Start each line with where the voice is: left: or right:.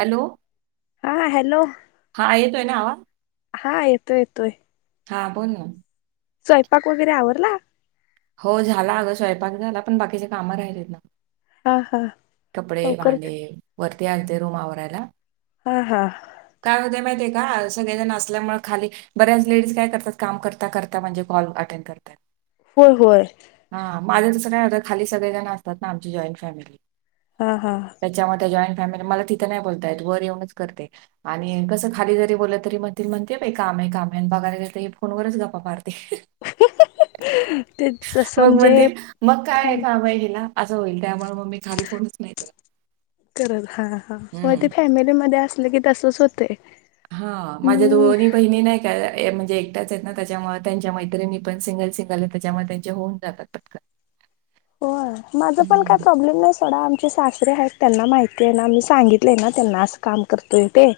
right: Hello
left: हा hello
right: हा येतोय ना आवाज
left: हा येतोय येतोय
right: हा बोल ना
left: स्वयंपाक वगैरे आवरला
right: हो झाला अगं स्वयंपाक झाला पण बाकीच्या काम राहिलेत ना
left: हा हा
right: कपडे
left: लवकर
right: भांडे वरती आलते रूमवरायला
left: हा हा
right: काय होते माहितीय आहे का सगळेजण असल्यामुळे खाली बऱ्याच लेडीज काय करतात काम करता करता म्हणजे कॉल अटेंड करतात
left: हो होय
right: हा माझं तसं काय होतं खाली सगळे जण असतात ना आमची जॉईंट फॅमिली
left: हा हा
right: त्याच्यामध्ये जॉईंट फॅमिली मला तिथं नाही बोलतायत वर येऊनच करते आणि कसं खाली जरी बोलत तरी म्हण म्हणते बा काम आहे काम आहे आणि बघायला तर फोनवरच गपपा पारते
left: [inaudible] ते जसं
right: मग मग त
left: म्हणजे
right: मग काय आहे
left: फॅम
right: काम हिला असं होईल त्यामुळे मग मी खाली फोनच नाही तुला
left: करत हा हा मग ते फॅमिलीमध्ये असले की तसच होते
right: हा माझ्या दोनी बहिणी नाही म्हणजे एकटाच आहेत ना त्याच्यामुळे त्यांच्या मैत्रिणीी पण सिंगल सिंगल आहे त्याच्यामुळे त्यांचे होऊन जातात पटक
left: हो माझं पण काय प्रॉब्लेम नाही सोडा चे सासरे आहेत त्यांना माहिती आहे ना मी सांगितलेय ना त्यांना असं काम करतोय ते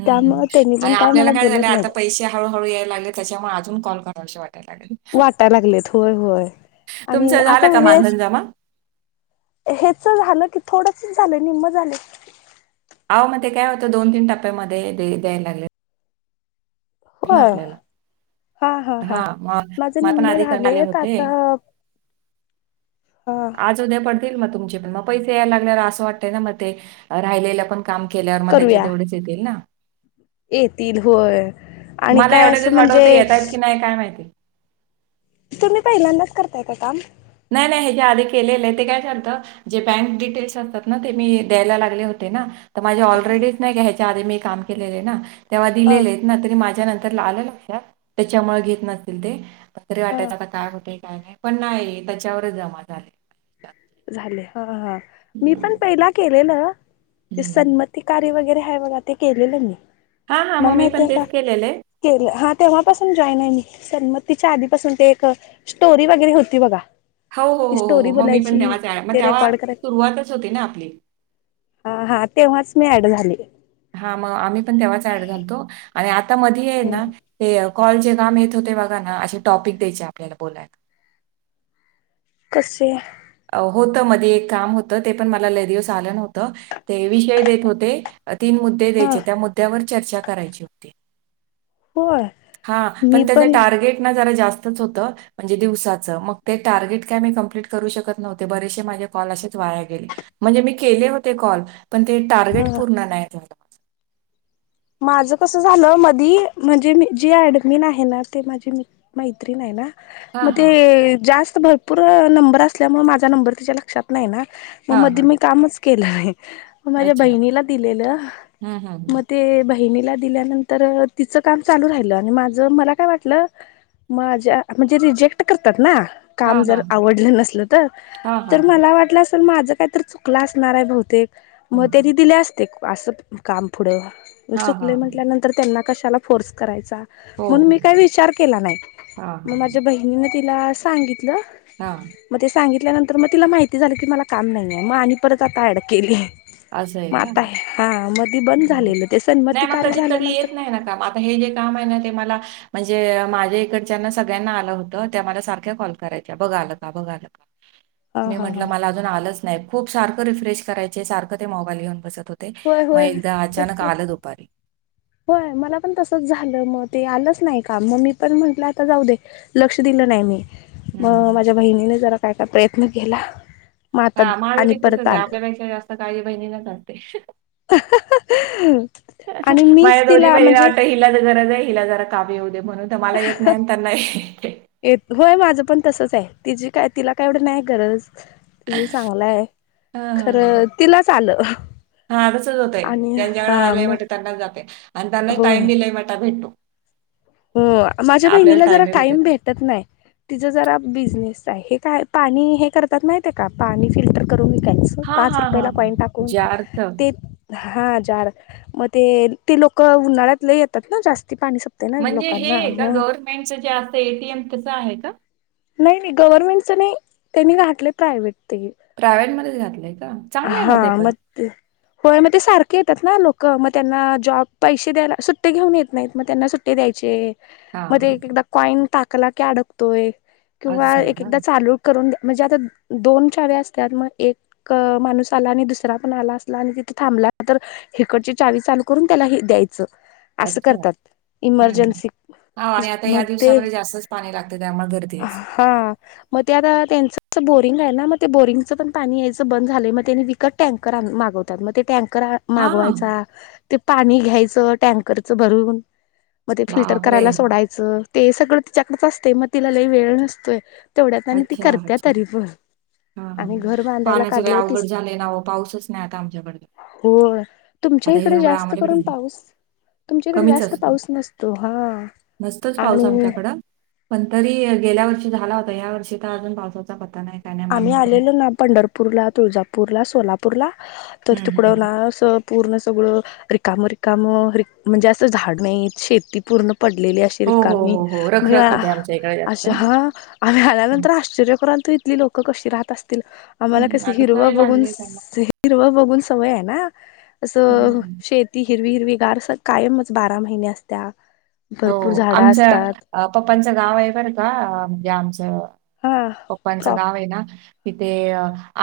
right: हम् हम्
left: त्यामुळे त्यांनी पण
right: आणि आपल्याला
left: मला
right: काय
left: बोलत
right: झालंय आता
left: नाहीत
right: पैसे हळूहळू याय लाग त्याच्यामुळे अजून कॉल कराव असे वाटयला लागल
left: वाटायला लागलेत होय होय आणि
right: तुमचं झालं
left: आता
right: का मानधन
left: वेस्ट
right: जमा?
left: हेच झालं की थोडसच झाले निम्म झाले
right: अव मध्ये ते काय होतं दोन तीन टप्प्यामध्ये द्यायला लागले
left: हो हा हा हा
right: हां. मग
left: माझ
right: मला पण
left: निम्म
right: आधी
left: झाले
right: कंटाळे आले होते.
left: आता हा
right: आज उद्या पडतील मग तुमचे पण मग पैसे यायला लागल्याला असं वाटतय ना मग ते राहिल्या पण काम केल्यावर मग त्याच्या
left: करूया
right: तेवढेच येतील ना
left: येतील होय आणि
right: मला
left: काय
right: एवढे
left: असं
right: दिवस वाटत
left: म्हणजे
right: होतं येत आहेत की काय माहिती
left: तुम्ही पहिल्यांदाच करतायेत काम
right: नाही नाही हे जे आधी केलेलं आहे ते काय चालतं जे बँक डिटेल्स असतात ना ते मी द्यायला लागले होते ना माझे ऑलरेडीच नाही ह्याच्या आधी मी काम केलेले ना तेव्हा
left: हा
right: दिलेले तरी माझ्या नंतर आलं लक्ष त्याच्यामुळे घेत नतील ते पतरी वाटय
left: हा
right: काता काय होतय काय नाही पण नाही त्याच्यावरच जमा झाले
left: झाले हा हा मी पण
right: हम्म.
left: पहिला केलेलं ते
right: हम्म.
left: सन्मती कार्य वगैरे आहे बघा ते केलेलं मी
right: हा हा
left: मला
right: मग मी पण
left: माहितीय का
right: तेच केलेलं आहे
left: केलं हा तेव्हापासून जॉईन आहे मी समतीिच्या आधीपासून ते एक स्टोरी वगैरे होती बघा
right: हो हो
left: ती
right: हो हो
left: स्टोरी
right: हो मम्मी पण
left: बोलायची
right: तेवच मग
left: ते
right: तेव्हा
left: रेकॉर्ड करायच
right: सुरुवातच होती ना आपली
left: ह हा तेव्हाच मी ऍड झाली
right: हा मग आम्ही पण तेव्हाच ॲड घालतो आणि आता मधी आहे ना ते कॉल चे काम येत होते बघा ना असे टॉपिक द्यायचे आपल्याला बोलायला
left: कुशी
right: होतं मध्ये एक काम होतं ते पण मला लदिवस आलं नव्हतं ते विषय देत होते तीन मुद्दे
left: हा
right: द्यायचे त्या मुद्द्यावर चर्चा करायची होती
left: होय
right: हा पण त्याच टार्गेट ना ज जास्त [inaudible] न्ह बरेसे माझे कॉल असेच वाया गेले म्हणजे मी केले होते कॉल पण ते टार्गेट
left: अ
right: पूर्ण नाही तुला
left: माझं कसं झालं मधी म्हणजे मी जी ऍडमिन आहे ना ते माझी म मैत्री नाही आहे ना मग
right: हां, हां,
left: ते जास्त भरपूर नंबर असल्यामुळे माझा नंबर तच्या लक्षात नाही ना मग
right: हां,
left: मध्ये
right: हां.
left: मी कामच केलं आहे मग माझ्या बहिणीला दिलेलं
right: हम हम
left: मग ते बहिणीला दिल्यानंतर तिचं काम चालू राहिलं आणि माझ मला काय वाटलं माझ्या म्हणजे रिजेक्ट करतात ना काम
right: हां,
left: जर
right: हां,
left: आवडलं नसलं तर
right: हां,
left: तर
right: हां,
left: मला वाटलं असल माझं काही तर चुकलं असणार आहे बहुतेक मग
right: हं.
left: तरी दिले असते अस काम पुढं
right: हां, हां,
left: चुकले
right: हां.
left: म्हटल्यानंतर त्यांना कशाला फोर्स करायांचा
right: हो,
left: म्हणून मी
right: हो.
left: का विच के
right: हां,
left: नाही
right: हां,
left: माझ्या बहिणीच्या आणि म तिला सांगितलं
right: हा
left: मग ते सांगितल्यानंतर मग तिला माहिती झाली की मला काम नाहीये मग आणि परत आता अडक केलीय
right: असं आहे
left: म
right: का?
left: आता हा मध बंद
right: हं.
left: झालेलं ते सन्मती
right: नाही मग
left: कार्य
right: कधी कधी
left: झाल्यानंतर
right: येत नाही ना काम. आता हे जे काम आहे ना ते मला म्हणजे माझ्या इकडच्यांना सगळ्यांना आलं होत त्या मला सारख्या कॉल करायच्या बघा आलं का बघा आलं का?
left: [inaudible]
right: मी
left: हा
right: म्हटलं मला अजून आलंच नाही खूप सारखं रिफ्रेश करायचे सारखं ते मोबाईल घेऊन बसत होते
left: होय
right: मग
left: होय
right: एकदा
left: तस
right: अचानक आलं दुपारी
left: होय मला पण तसंच झालं मग ते आलंच नाही का मग मी पण म्हंटलं आता जाऊ दे लक्ष दिलं नाही मी मग
right: हं.
left: माझ्या बहिणीने जरा काय काय प्रयत्न केला मग आता
right: हा माझ
left: आणि
right: ते
left: परत
right: तसंच आहे
left: आलं
right: आपल्यापेक्षा जास्त काजी बहिणीला करते
left: आणि
right: माय
left: मीच
right: दोरी
left: तिला
right: मरी
left: म्हणजे
right: नाटही हिला ज गरज आहे हिला जरा काम येऊ दे म्हणून तर मला येत नाही त्यांना
left: येत होय माझं पण तसच आहे तिची काय तिला काय एवढ नाही गरज तिझं चांगलंय खरं तिलाच आलं
right: हा तसच होतंय
left: आणि
right: ज्यांच्याकडे
left: हा
right: आलाय
left: मग
right: म्हट त्यांनाच जातय आणि त्यांना
left: होय
right: टाइम दिलाय म्हटता भेटो
left: हो माझ्या बहिणीला जरा
right: टाईम नाही
left: टाइम भेटत नाही तिचं जरा बिझनेस आहे हे काय पाणी हे करतात माे का पाणी फिल्टर करून विकायचं
right: हां,
left: पाच
right: हां,
left: रुपयाेला
right: हां, हां.
left: कॉईंन टाकून
right: जार्थ
left: ते हा जार मग ते ते लोक उन्हाळ्यातले येतात ना जास्ती पाणी स
right: म्हणजे हे आहे का गव्हर्नमेंटचं जे असं एटीएम तसं आहे का
left: नाही नाही गव्हर्नमेंटचं नाही त्यांनी घाठले प्रायव्हेट ते
right: प्रायव्हेट मध्ये घातलंय का चांगलं आहे
left: हा
right: ना ते
left: म
right: पण.
left: होय मग ते सारखे येतात ना लोक मग त्यांना जॉब पैसे द्यायला सुट्टे घेऊन येत नाहीत मग त्यांना सुट्टे द्यायचे
right: हां,
left: मध्ये
right: हां.
left: एक एकदा कॉईन टाकला क अडकतोय किंवा
right: असं आहे
left: एक
right: का?
left: एकदा चालू करून्या म्हणजे आता दोन चावे असतात मग एक माणूस आला आणि दुसरा पण आला असला आणि तिथे थांबला तर हिकडची चावी चालू करून त्याला हे द्यायचं असं करतात इमर्जन्सी
right: होा आणि आता या
left: मग ते
right: दिवसामध्ये जास्तच पाणी लागत त्यामुळे गर्दी असं
left: हा मग ते आता त्यांचं बोरिंग आहे ना मग ते बोरिंगचं पण पाणी यायच... बंद झालय मग त्यानी विकत टँ मागवतात मग ते टँकर
right: हां,
left: मागवायचा ते पाणी घ्यायचं टँकरचं भरून मग ते फिल्टर
right: बापरे!
left: करायला सोडायचं... ते सगळं तिच्याकडच असते मग तिला लई वेळ नसतोय.. तेवढ्यात आणि ती
right: अच्छा,
left: करत्या
right: अच्छा.
left: तरी पण आणि घर बांधायला..
right: सग
left: काढले तीस
right: अवघड झाले ना पाऊसच नाही आता आमच्याकड...
left: हो तुमच्या इकडे जास्त
right: भेटेल
left: करून
right: नाही,
left: पाऊस... तुमच्याकडे
right: कमीच
left: जास्त
right: असतो.
left: पाऊस नसतो हा
right: नसतोच पाऊस
left: आणि...
right: आमच्याकडं. पण तरी गेल्या वर्षी झाला होता या वर्षी तर अजून पावसाचा पता नाही... काय नाही
left: आम्ही
right: मारणार तो.
left: आलेलो ना पंढरपूरला तुळजापूरला सोलापूरला तर
right: हम्म
left: तिकडं
right: हम्म.
left: ना असं... पूर्ण सगळं रिकाम रिकाम म्हणजे असं झाड नाहीत शेती पूर्ण पडलेली आहे...
right: हो
left: क
right: हो हो हो
left: म्हण
right: रखरख होते आमच्या इकडे जास्त ना
left: अशा हा... आम्ही
right: हम्म.
left: आल्यानंतर आश्चर्य कराल त इथली लोकं कशी राहत असतील.. आम्हाला कस
right: हम्म, आता
left: हिरवा
right: सवय
left: बघून
right: लागली आहे त्यांना
left: हिरवा बघून सवय आहे ना असं
right: हम्म
left: शेत... ती हिरवी हिरवी गारस कायमच बारा महिन्या असत...
right: हो आमच पप्पांचं गाव आहे बर का म्हणजे आमचं...
left: हा...
right: पप्पांचं
left: प्रॉ
right: गाव आहे ना तिथे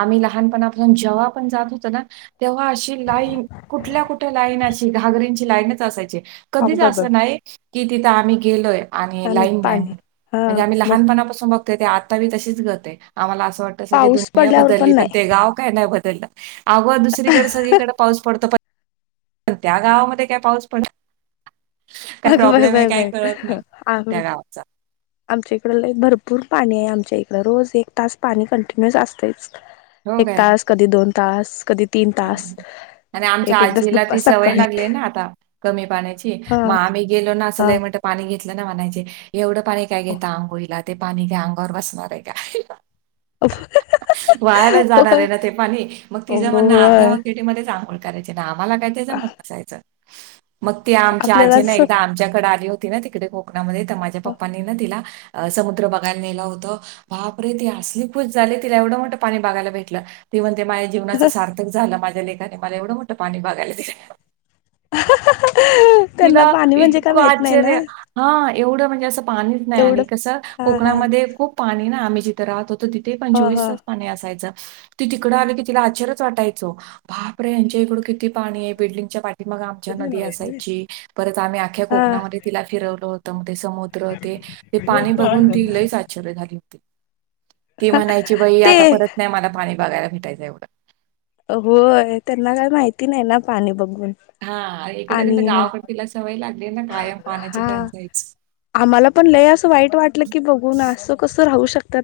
right: आम्ही लहानपणापासून जेव्हा पण जात होतो ना... तेव्हा अशी लाईन कुठल्या कुठल्या लाईन अशी घागरींची लाईनच असायची...
left: अग
right: कधीच
left: बाय बाय
right: असं नाही की तिथं आम्ही गेलोय... आणि लाईन नाही
left: पाणी
right: म्हणून
left: हा
right: म्हणजे आम्ही
left: मग
right: लहानपणापासून बघ.. ते आताी तशीच गत आहे आम्हाला असं वाटत सगळी
left: पाऊस
right: दुनिया
left: पडल्यावर
right: बदलली पण ते
left: नाही
right: गाव काय नाही बदललं आगो दुसरीकडे सगळीकडे पाऊ पडतो पण त्या गावामध्ये काय पाऊस पडत.... काय
left: अग बाय
right: प्रॉब्लेम आहे
left: बाय
right: काय
left: बाय
right: कळत नाही
left: आ...
right: त्या गावाचा
left: आमच्या इकड भरपूर पाणी आहे आमच्या इकड रोज एक तास पाणी कंटिन्युस असतेच... एक तास कधी दोन तास कधी... तीन
right: ह
left: तास
right: आणि आमच्या
left: एक एक तास
right: आजीला
left: दुप्पा
right: ती सवय
left: सकाळी
right: लागली ना आता... कमी पाण्याची
left: हा
right: मग आम्ही गेलो ना
left: हा
right: असलय म्हणत पाणी घेतलं ना म्हणायचे... एवढं पाणी काय घेता अंघोळीला ते पाणी काय अंगावर बसणार आहे का... वायालाच जाणार
left: होय
right: आहे ना ते पाणी मग तिझ म्हण...
left: होय.
right: शेमध्ये च आघोळ करायं ना आम्हा लागायच मण कायचं... मग ते आमच्या
left: आपल्याला
right: आजी ना
left: जस
right: एकदा आमच्याकडे आली होती ना तिकडे कोकणामध्ये तर माझ्या पप्पानी ना तिला... समुद्र बघायला नेला होतं बाप रे ती असली खुश झाली तिला एवढं मोठं पाणी बघायला भेटलं... ते म्हणते माझ्या जीवनाच सार्थक झालं माझ्या लेकाने मला एवढं मोठं पाणी बघायला नेल....
left: त्यांना पाणी म्हणजे काय माहित नाही ना...
right: हा एवढं म्हणजे असं पाणीच नाही आणि
left: एवढं
right: कसं
left: हा हा
right: कोकणामध्ये खूप पाणी ना आम्ही जि... थ र होत तिथे
left: हा
right: पंचवीस
left: हा
right: तास... असायच ती तिकड आली की तिला आचरच वाटायचो बाप रे यांच्या इकड पाणी आहे बिल्डिंगच्या पाठी मग आमच्या नदी असायची परत आम्ही आख्या
left: हा
right: कोकणामध्ये.... तिला फिरवलं होत मग ते समुद्र ते ते पाणी बघून ती लईच आश्चर्य झाली होती.... ती म्हणायची बाई
left: ते
right: आता परत नाही मला पाणी बघायला भेटायचं एवढं...
left: होय त्यांना काय माहिती नाही ना पाणी बघून....
right: हा एकतरीच
left: आणि
right: गावकड तिला सवय लागली ना कायम पाण्याची
left: हा
right: टंचायची...
left: आम्हाला पण लय असं वाईट वाटलं की बघू ना असं कसं राहू शकतात...